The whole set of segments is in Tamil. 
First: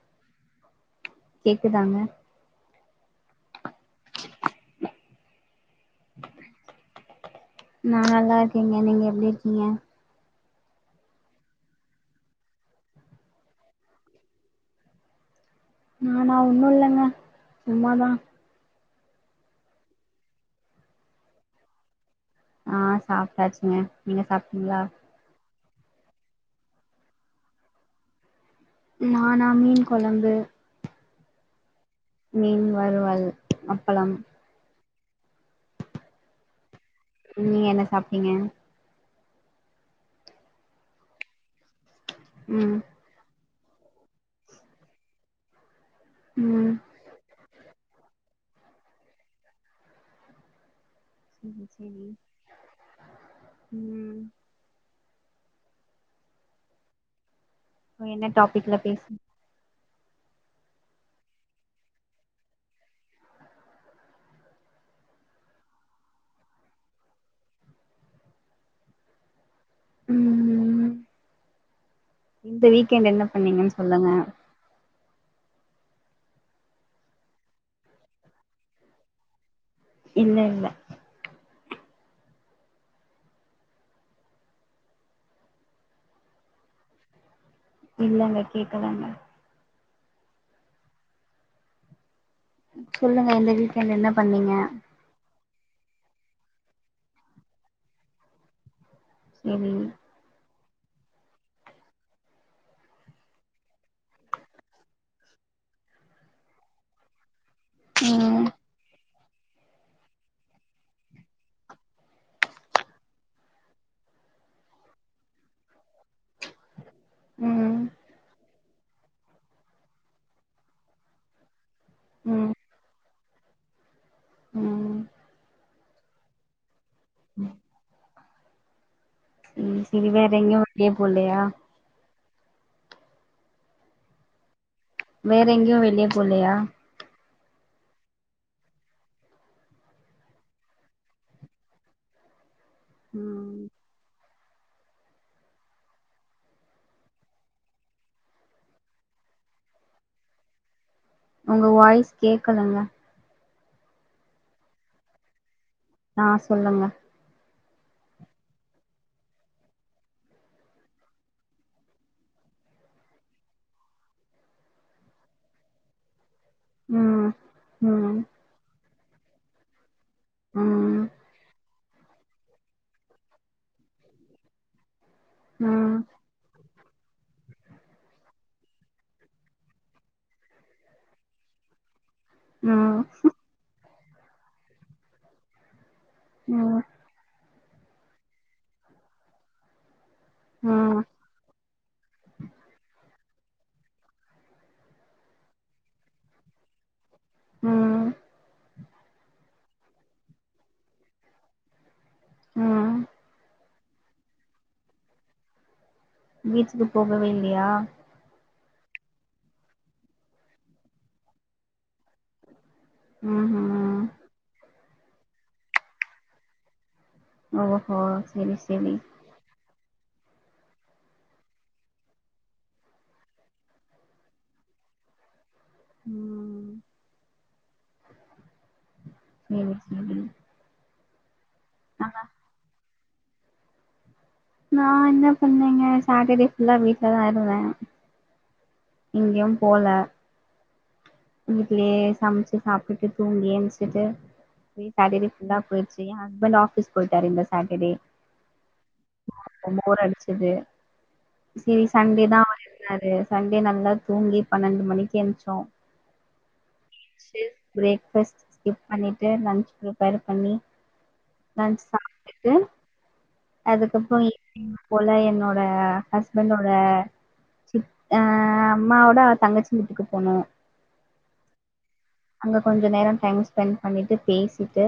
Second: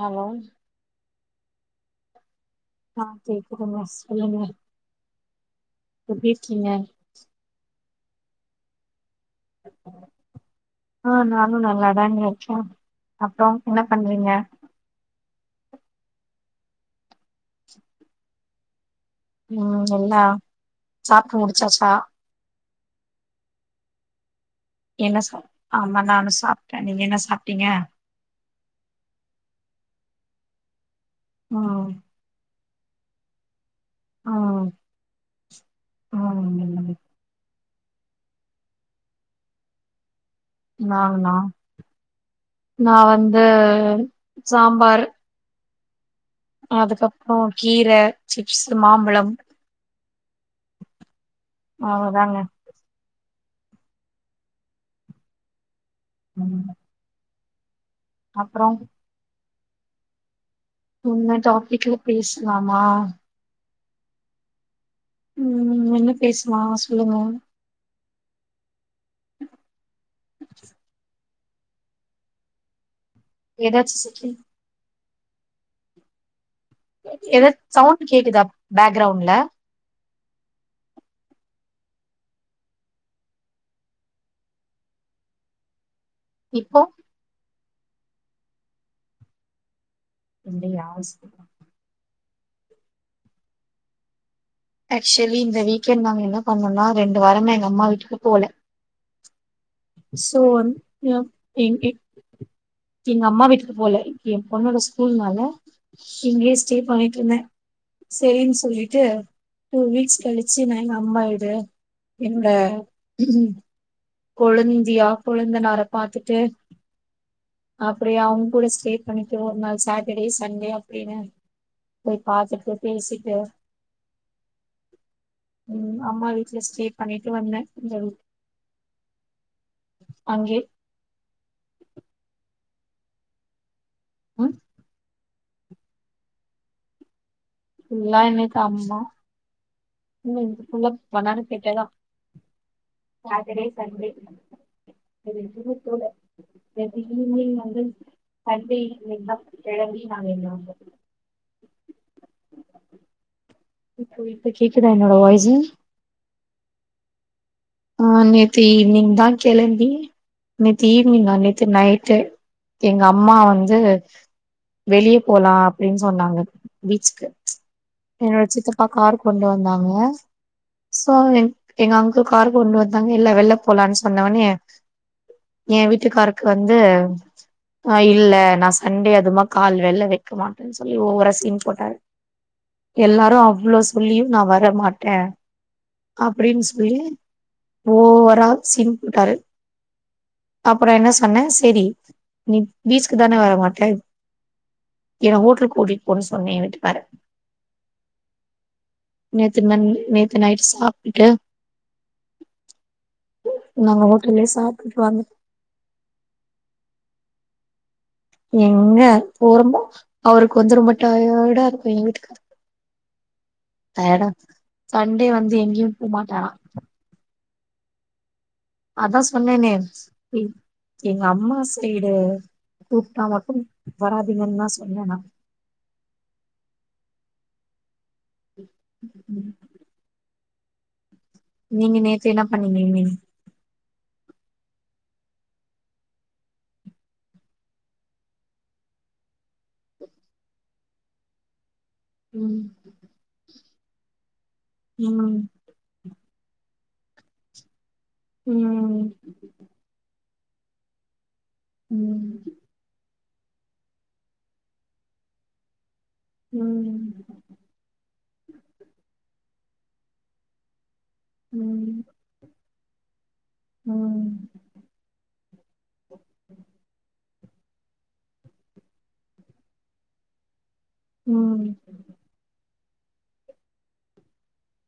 ஹலோ கேக்குதாங்க ஆ கேக்குதுங்க சொல்லுங்க எப்டி இருக்கீங்க நா நல்லா இருக்கேங்க நீங்க எப்டி இருக்கீங்க ஆ நானு நல்லாதாங்க இருக்கு அப்றோ என்ன பண்றீங்க நானா ஒன்னு இல்லங்க சும்மாதா ம் எல்லா சாப்ட்டு முடிச்சாச்சா ஆ சாப்ட்டாச்சுங்க நீங்க சாப்ட்டீங்களா என்னா சொ ஆமா நானு சாப்ட்டே நீங்க என்ன சாப்ட்டீங்க நானாமீன் கொழம்பு ம் மீன் வருவல் அப்பளம் ஆ ஆ நீங்க என்ன சாப்ட்டீங்க நானா ம் நா வந்து சாம்பார் ம் அதுக்கப்றோ கீர சிப்ஸ் மாம்பழம் ம் சரி அவ்ளோதாங்க ம் ம் என்ன அப்றோ டாபிக்ல பேசு என்ன டாப்பிக்ல பேஸ்லாமா ம் என்ன பேசலா சொல்லுங்க உம் ம்ம் இந்த வீக்கெண்ட் என்ன பண்ணீங்கன்னு ஏதாச்சு சொல்லுங்க [unintelligible] ஏதாது சவுண்ட் கேக்குதா பேக்ரவுண்ட்ல இல்ல இல்ல இப்போ இல்லங்க கேக்கலங்க இன்னிக்கு லாஸ்டாம சொல்லுங்க இந்த வீக்கெண்ட் என்ன பண்ணீங்க ஆக்சுவலி இந்த வீக்கெண்ட் நாங்க என்ன பண்ணோம்னா ரெண்டு வாரம எங்க அம்மா வீட்டுக்கு போல உம் சோ வந் எ [unintelligible] எங்க அம்மா வீட்டுக்கு போல எ பொண்ணோட ஸ்கூல்னால இங்கயே ஸ்டே பண்ணிட்டு இருந்தே ம் செரினு சொல்லிட்டு டூ வீக்ஸ் கழிச்சு நா எங்க அம்மா வீடு என்னோட கொழுந்தியா கொழுந்த நார பாத்துட்டு ம் அப்படியே அவங்க கூட ஸ்டே பண்ணிட்டு ஒரு நாள் சாட்டர்டே சண்டே அப்படின்னு போய் பாத்துட்டு பேசிட்டு உம் உம் அம்மா வீட்டு்ல ஸ்டே பண்ணிட்டு வந்தே இந்த தட ம் சரி வேற அங்கே எங்கயும் வேலிய போலையா அ வேற எங்கேயு வெளிய போலையா எல்லா இன்னைக்கு அம்மா இல்ல இன்னிக்கு புள்ளா வண்ணார பேட்டேதா சேட்டடே ம் சண்டே வேர எங்கேயுமே போல நேத்து ஈவினிங் வந்து சண்டே ஈவினிங்தா கெளம்பி நாங்க இங்க வந்தோ உங்க வாய்ஸ் கேட்கலங்க ஓ இப்ப கேக்குதா என்னோட வாய்ஸ்சு ஆ சொல்லுங்க ஆ நேத்து ஈவினிங் தா கெளம்பி நேத்து ஈவினிங்கா நேத்து நைட்டு எங்க அம்மா வந்து வெளியே போலா அப்படின்னு சொன்னாங்க பீச்சுக்கு ம் ம் என்னோட சித்தப்பா கார் கொண்டு வந்தாங்க ம் சோ எங்க அங்கிள் காரு கொண்டு வந்தாங்க எல்ல வெல்ல போலான்னு சொன்னவனே ம் எ ம் வீட்டுக்காருக்கு வந்து ஆ இல்ல நா சண்டே அதுமா கால் வெளியில வெக்க மாட்டேன்னு சொல்லி ஓவரா சீன் போட்டாரு எல்லாரு அவ்ளோ சொல்லியு நா வரமாட்டே அப்படின்னு ம் சொல்லி ஓவரா சீன் போட்டாரு அப்புற ம் என்ன சொ சொன்னே செரி நீ பீச்சுக்கு தானே வரமாட்டே என்ன ஹோட்டலுக்கு கூட்டிட்டு போன்னு சொன்னேன் ஏ வீட்டுக்கார ம் நேத்து ந நேத்து நைட்டு சாப்டுட்டு ஆ நாங்க ஓட்டல்லேயே சாப்பிட்டு வந்து பீச்சுக்கு போகவே இல்லையா எங்க போறமோ அவருக்கு வந்து ரொம்ப டயர்டா இருக்கு எங்க வீட்டுக்காருக்கு ம் ம் டயர்டா சண்டே வந்து எங்கேயு போமாட்டாரா ஓஹோ செரி செரி அதா சொன்னேனே ஸ்ட்ரி எங்க அம்மா சைடு கூப்டா மட்டும் வராதிங்கன் தா சொன்ன நா ம் செரி செரி நீங்க நேத்து என்ன பண்ணிங்க நீங் நா என்ன பண்ணேங்க சாட்டர்டே ஃபுல்லா வீட்லதா இருந்த எங்கயு போல வீட்லயே சம்ச்சுட்டு ம் சாப்புட்டு தூங்கி ஏன்ச்சிட்டு போய் பாதிலே ஃபுல்லா போய்ட்ச் எ ஹஸ்பண்ட் ஆஃபீஸ் போயீட்டாரு இந்த சாட்டர்டே ம் ரொம்ப போர் அடிச்சிது செரி சண்டே தா ம் அவர் இருந்தாரு சண்டே நல்லா தூங்கி பனண்டு மணிக்கு ஏன்ச்சோ ம் ம் ப்ரேக்ஃபஸ்ட் ஸ்கிப் பண்ணிட்டு லன்ச் ப்ரிப்பர் பண்ணி லஞ்ச் ம் சாப்ட்டுட்டு அதுக்கப்றோ ஈவ்னிங் போல என்னோட ஹஸ்பண்டோட சித் ஆ அம்மாவோட தங்கச்சி வீட்டுக்கு போனோ ம் அங்க கொஞ்சோ நேரோ டைம் ஸ்பெண்ட் பண்ணிட்டு பேசிட்டு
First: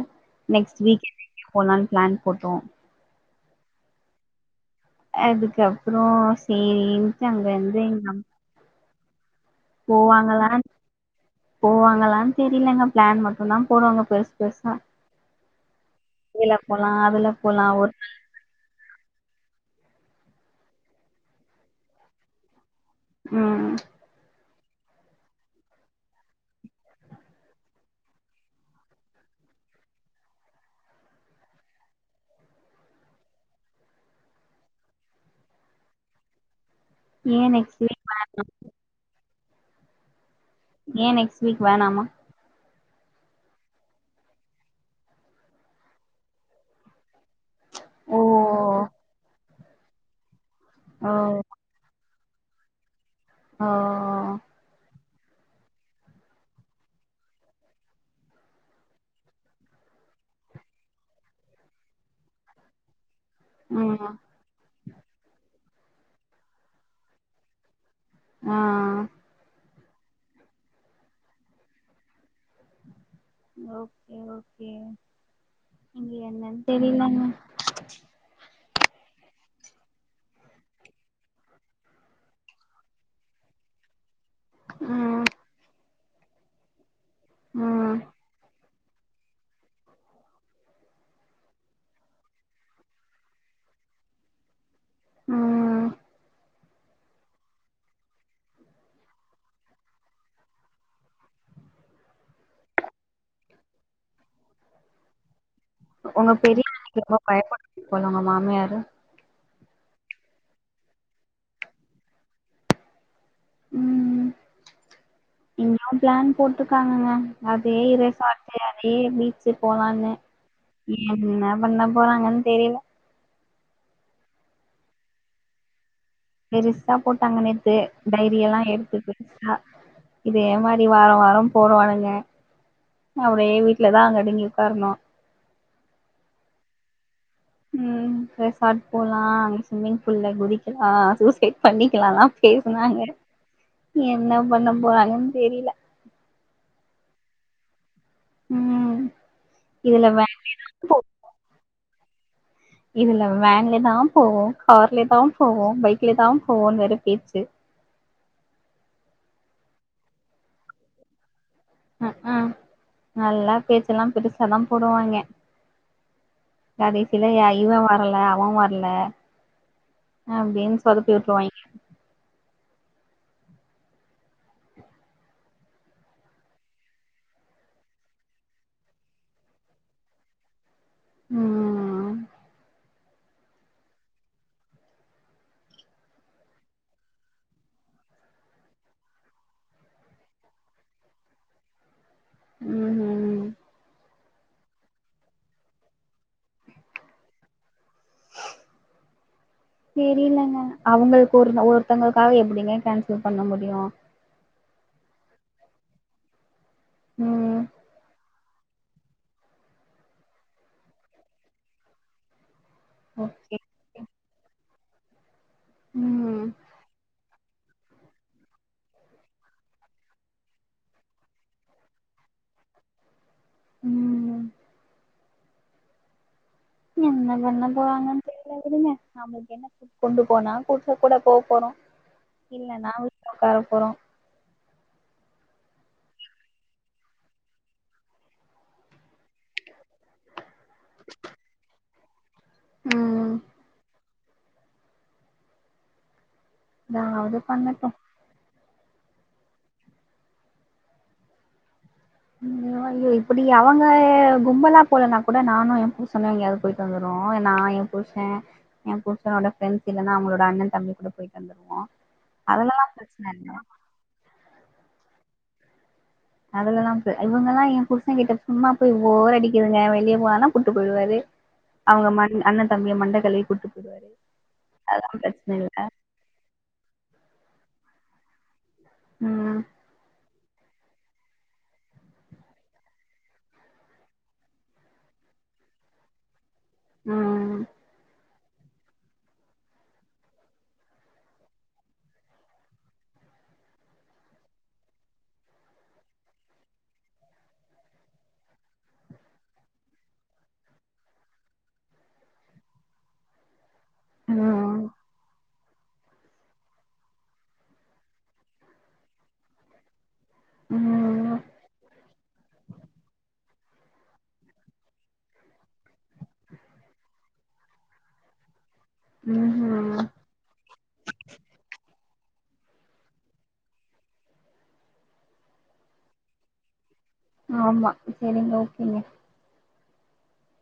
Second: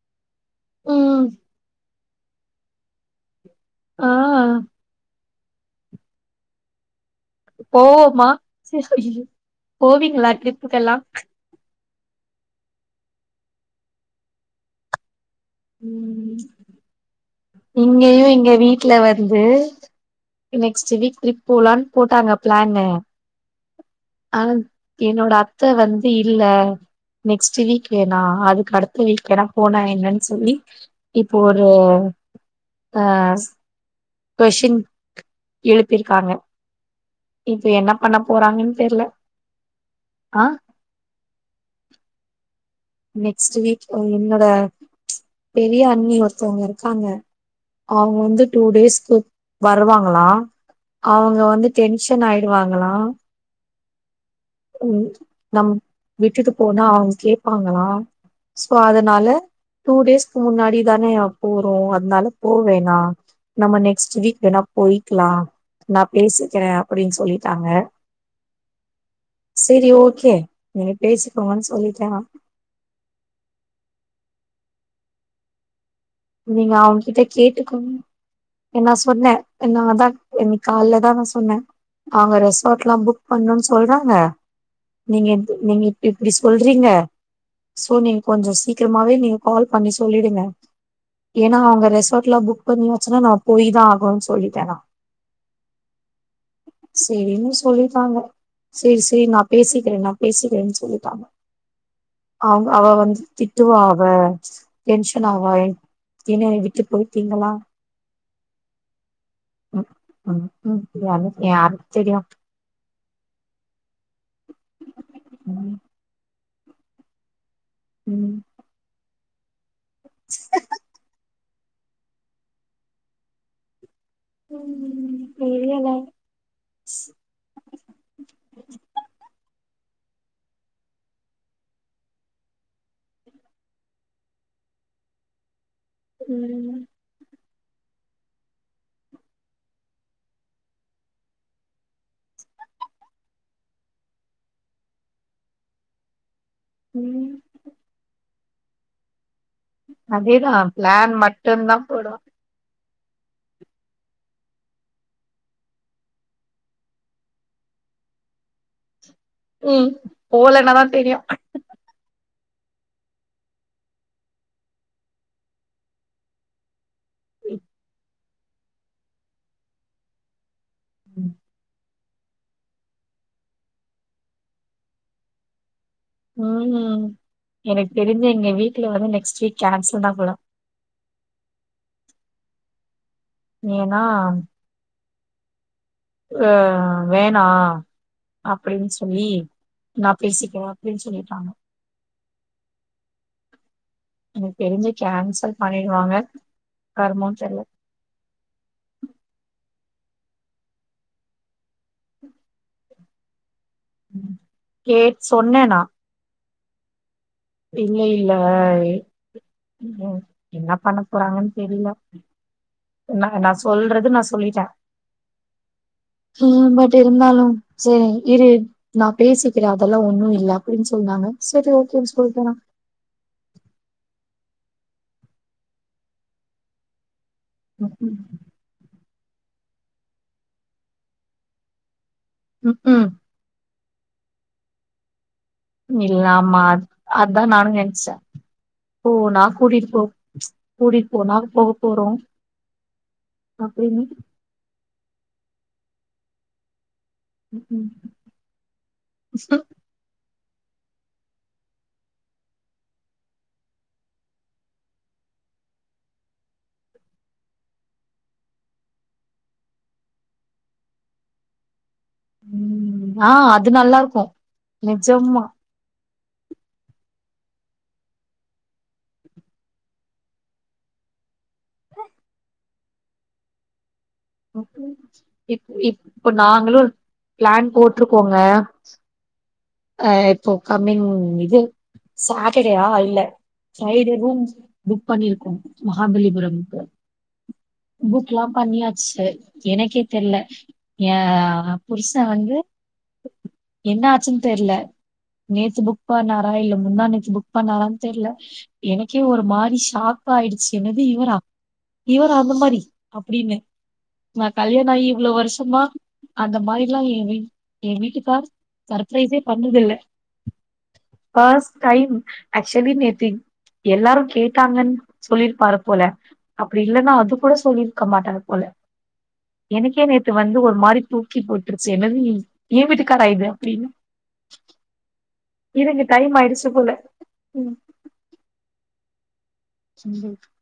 நெக்ஸ்ட் வீக்கென்ட் ம் எங்கே போலான் ப்ளான் போட்டோ ஆ அதுக்கப்றோ சேரின் போவம்மா செர் ஐய்யயோ போவாங்களான் போவாங்காலான் தெரிலங்க ப்ளான் மட்டுதா போடுவாங்க பெருசு பெருசா இதுல போலா அதுல போலா ஒர் நாள் அய்யோ எங்க வீட் ட்ல வந்து நெக்ஸ்ட்டு வீக் ட்ரிப் போலான் போட்டாங்க ப்ளான்னு ம் ஆவ் என்னோட அத்த வந்து இல்ல நெக்ஸ்ட்டு வீக்கு னா அதுக்கு அடுத்த வீக் வேனா போனா என்னன் சொல்லி இப்ப ஒரு ஆ கொஷின் எழுப்பிருக்காங்க ஏ இப்ப நெக்ஸ்ட் என்ன வீக் பண்ண வேணா போறாங்கன் தெர்ல ஆ ஏ நெக்ஸ்ட் வீக் வேணாமா நெக்ஸ்ட்டு வீக் என்னோட பெரிய அண்ணி ஒருத்தவுங்க இருக்காங்க ஓ அவுங்க வந்து டூ டேஸ்க்கு வருவாங்களா ஓ அவுங்க வந்து டென்ஷன் ஆய்டுவாங்களா ஒ ஓ ம் நம் விட்டுட்டு போனா அவ்ங் கேப்பாங்களா சோ அதனால டூ டேஸ்க்கு முன்னாடி தானே போறோ அதனால போவேணா நம்ம ம் நெக்ஸ்ட் வீக் வேணா போய்க்கலா நா பேசிக்கிறே அப்டின் சொல்லிட்டாங்க ஆ செரி ஓக்கே நீங்க பேசிக்கோங்கன் சொல்லிட்டே நா ஓகே ஓகே இங்க என்னன் தெரிலங்க கும் நா சொன்ன என்னாலதான் இன்னிக் கால்லதா நா சொன்ன அங்க ரெசாட்லா புக் பண்ணுன் சொல்றாங்க ம் நீங்க ந்து நீங்க இப்டி சொல்றீங்க ம் சோ நீங்க கொஞ்ச சீக்கிரமாவே நீங்க கால் பண்ணி சொல்லிடுங்க ஏனா அவுங்க ரெசாட்லா புக் பண்ணியாச்சுனா நா போய் தா ஆகுன் சொல்லிட்டே நா ம் செரினு சொல்லிட்டாங்க செரி செரி நா பேசிக்கிறே நா பேசிக்கிறேன் சொல்லிட்டாங்க அவுங்க அவ வந்து திட்டுவா அவ டென்ஷன் ஆவா எ உங்க பெரிய அண்ணிக்கு ரொம்ப பயப்படுவாங்க போல உங்க மாமியாரு ம்க்ம் யாரு யாருக் தெரியு ம் இங்ககயு ப்ளான் போட்ருக்காங்கங்க அதே ம் ரெசாட்டு அதே பீச்சு போலான்னு என்ன பண்ண போறாங்கன் தெரில ம் தெரியல பெருசா போட்டாங்க நேத்து டைரியெல்லா எடுத்து பெருசா இதே மாரி வாரோ வாரோ போடுவானுங்க அப்டியே வீட்லதாங்க அடங்கி உக்காரணு ம் ம் ரெசாட் போலா அங்க ஸ்விம்மிங் ஃபூல்ல குதிக்கலா சூசைட் பண்ணிக்கலாலா பேசுனாங்க என்ன பண்ண போறாங்கன் தெரில ம் ம் இதுல வேன் அதேதா போ ப்ளான் மட்டுந்தா போடுவா இதுல வேன்லதா போவோ கார்லதா போவோ பைக்லதா போவோன் வேற பேச்சு ம் போலனாதா‌ தெரியு அக்அ நல்லா பேச்செல்லா பெருசாதா போடுவாய்ங்க கடைசில ய இவ வரல அவ வர்ல அப்டின் சொதப்பி உட்ருவாய்ங்க ம் ம் எனக்கு தெரிஞ்சே எங்க வீட்ல வந்து நெக்ஸ்ட் வீக் கேன்சல்தா போல ம் ஏனா ஆ வேணா அப்படின் சொல்லி நா பேசிக்றே அப்டின் சொல்லிட்டாங்க ம் ம் எனக் தெரி்ஞ்சி கேன்சல் பண்ணிடுவாங்க கர்மோ தெர்ல தெரிலெங்க அவங்களுக் ஒரு ஒருத்தங்களுக்காக எப்புடிங்க கேன்சல் பண்ண முடியு கேட் சொன்ன நா ம் இல்ல இல்ல எ ம் என்ன பண்ண போறாங்கன் தெரில நா நா ஓகே சொல்றது நா சொல்லிட்டே ம் பட் இருந்தாலு செரி இரு நா பேசிக்கிறே அதெல்லா ஒண்ணு இல்ல அப்படின் சொன்னாங்க சரி ஓகேன் சொல்ட்ட நா ம் என்ன பண்ண ம்ஹும் போறாங்கன் தெரில உடுங்க நம்ளுக்கென்ன கொண்டு போனா புருசன் கூட போ போறோ இல்லன்னா ம்ஹும் கார போறோ இல்ல ஆமா அது அதா நானு நெனச்சே ஓ நா கூட்டிட் போ கூடிட் போனா போக போறோ ம் அப்டின்னு நானு ம் சோ ம் ஐயோ இப்படி அவங்க கும்பலா போகலன்னா கூட நானு எ புருஷன்னு எ எங்கேயாவது போயிட்டு வந்துற்றோ நா எ புர்ச எ புர்சனோட ப்ரெண்ட்ஸ் இல்லனா அவங்களோட அண்ணன் தம்பி கூட போய்ட்டு வந்துருவோ அதுலல்லா ம் ஆ பிரச்சன இல்ல அது நல்லாருக்கு நெஜமா அதுலெல்லா ப இவங்கல்லா எ புருச கிட்ட சும்மாபோய் போர் அடிக்குதுங்க வெளியே போலான்னா கூட்டு போய்ருவாரு அவங்க மண் அண்ணன் தம்பிய மண்ட கழுவி கூட்டு போய்ருவாரு [inaudible] இப் இப் ப்ப நாங்களு பிளான் போட்ருக்கோங்க ம் அ இப்போ கம்மிங் இது சாட்டடேயா இல்ல சைடு ரூம் புக் பண்ணிருக்கோ மகாபலிபுரம்க்கு ம் புக்லா பண்ணியாச்சு எனக்கே தெர்ல்ல ஏ புருச வந்து என்ன ஆச்சுன் தெர்ல நேத்து புக் பண்ணாறா இல்ல முந்தா நேத்து புக் பண்ணாறான் தெர்ல எனக்கே ஒரு மாறி ஷாக் ஆயிடுச்சு என்னது இவரா இவரா அந்த மாரி அப்டின்னு நா கல்யாண ம் ஆகி இவ்ளோ வருஷமா அந்த மாரிலா ஏ வீட் எ வீட்டுக்கார் ப்ரைசே பண்ணதில்ல ம் பஸ்ட் டைம் ஆக்சுலி நேத்தி எல்லாரு கேட்டாங்கன் சொல்லிருப்பாரு போல அப்படி இல்லன்னா அது கூட சொல்லிருக்க மாட்டாரு போல ம் ம் எனக்கே நேத் து வந்து ஒரு மாறி தூக்கி போட்டுருச்சு என்னது ஏ வீட்டுக்காரா இது அப்டின்னு இருங்க டைம் ஆய்டுச்சு போல ஆமா சரிங்க ஓகேங்க [unintelligible]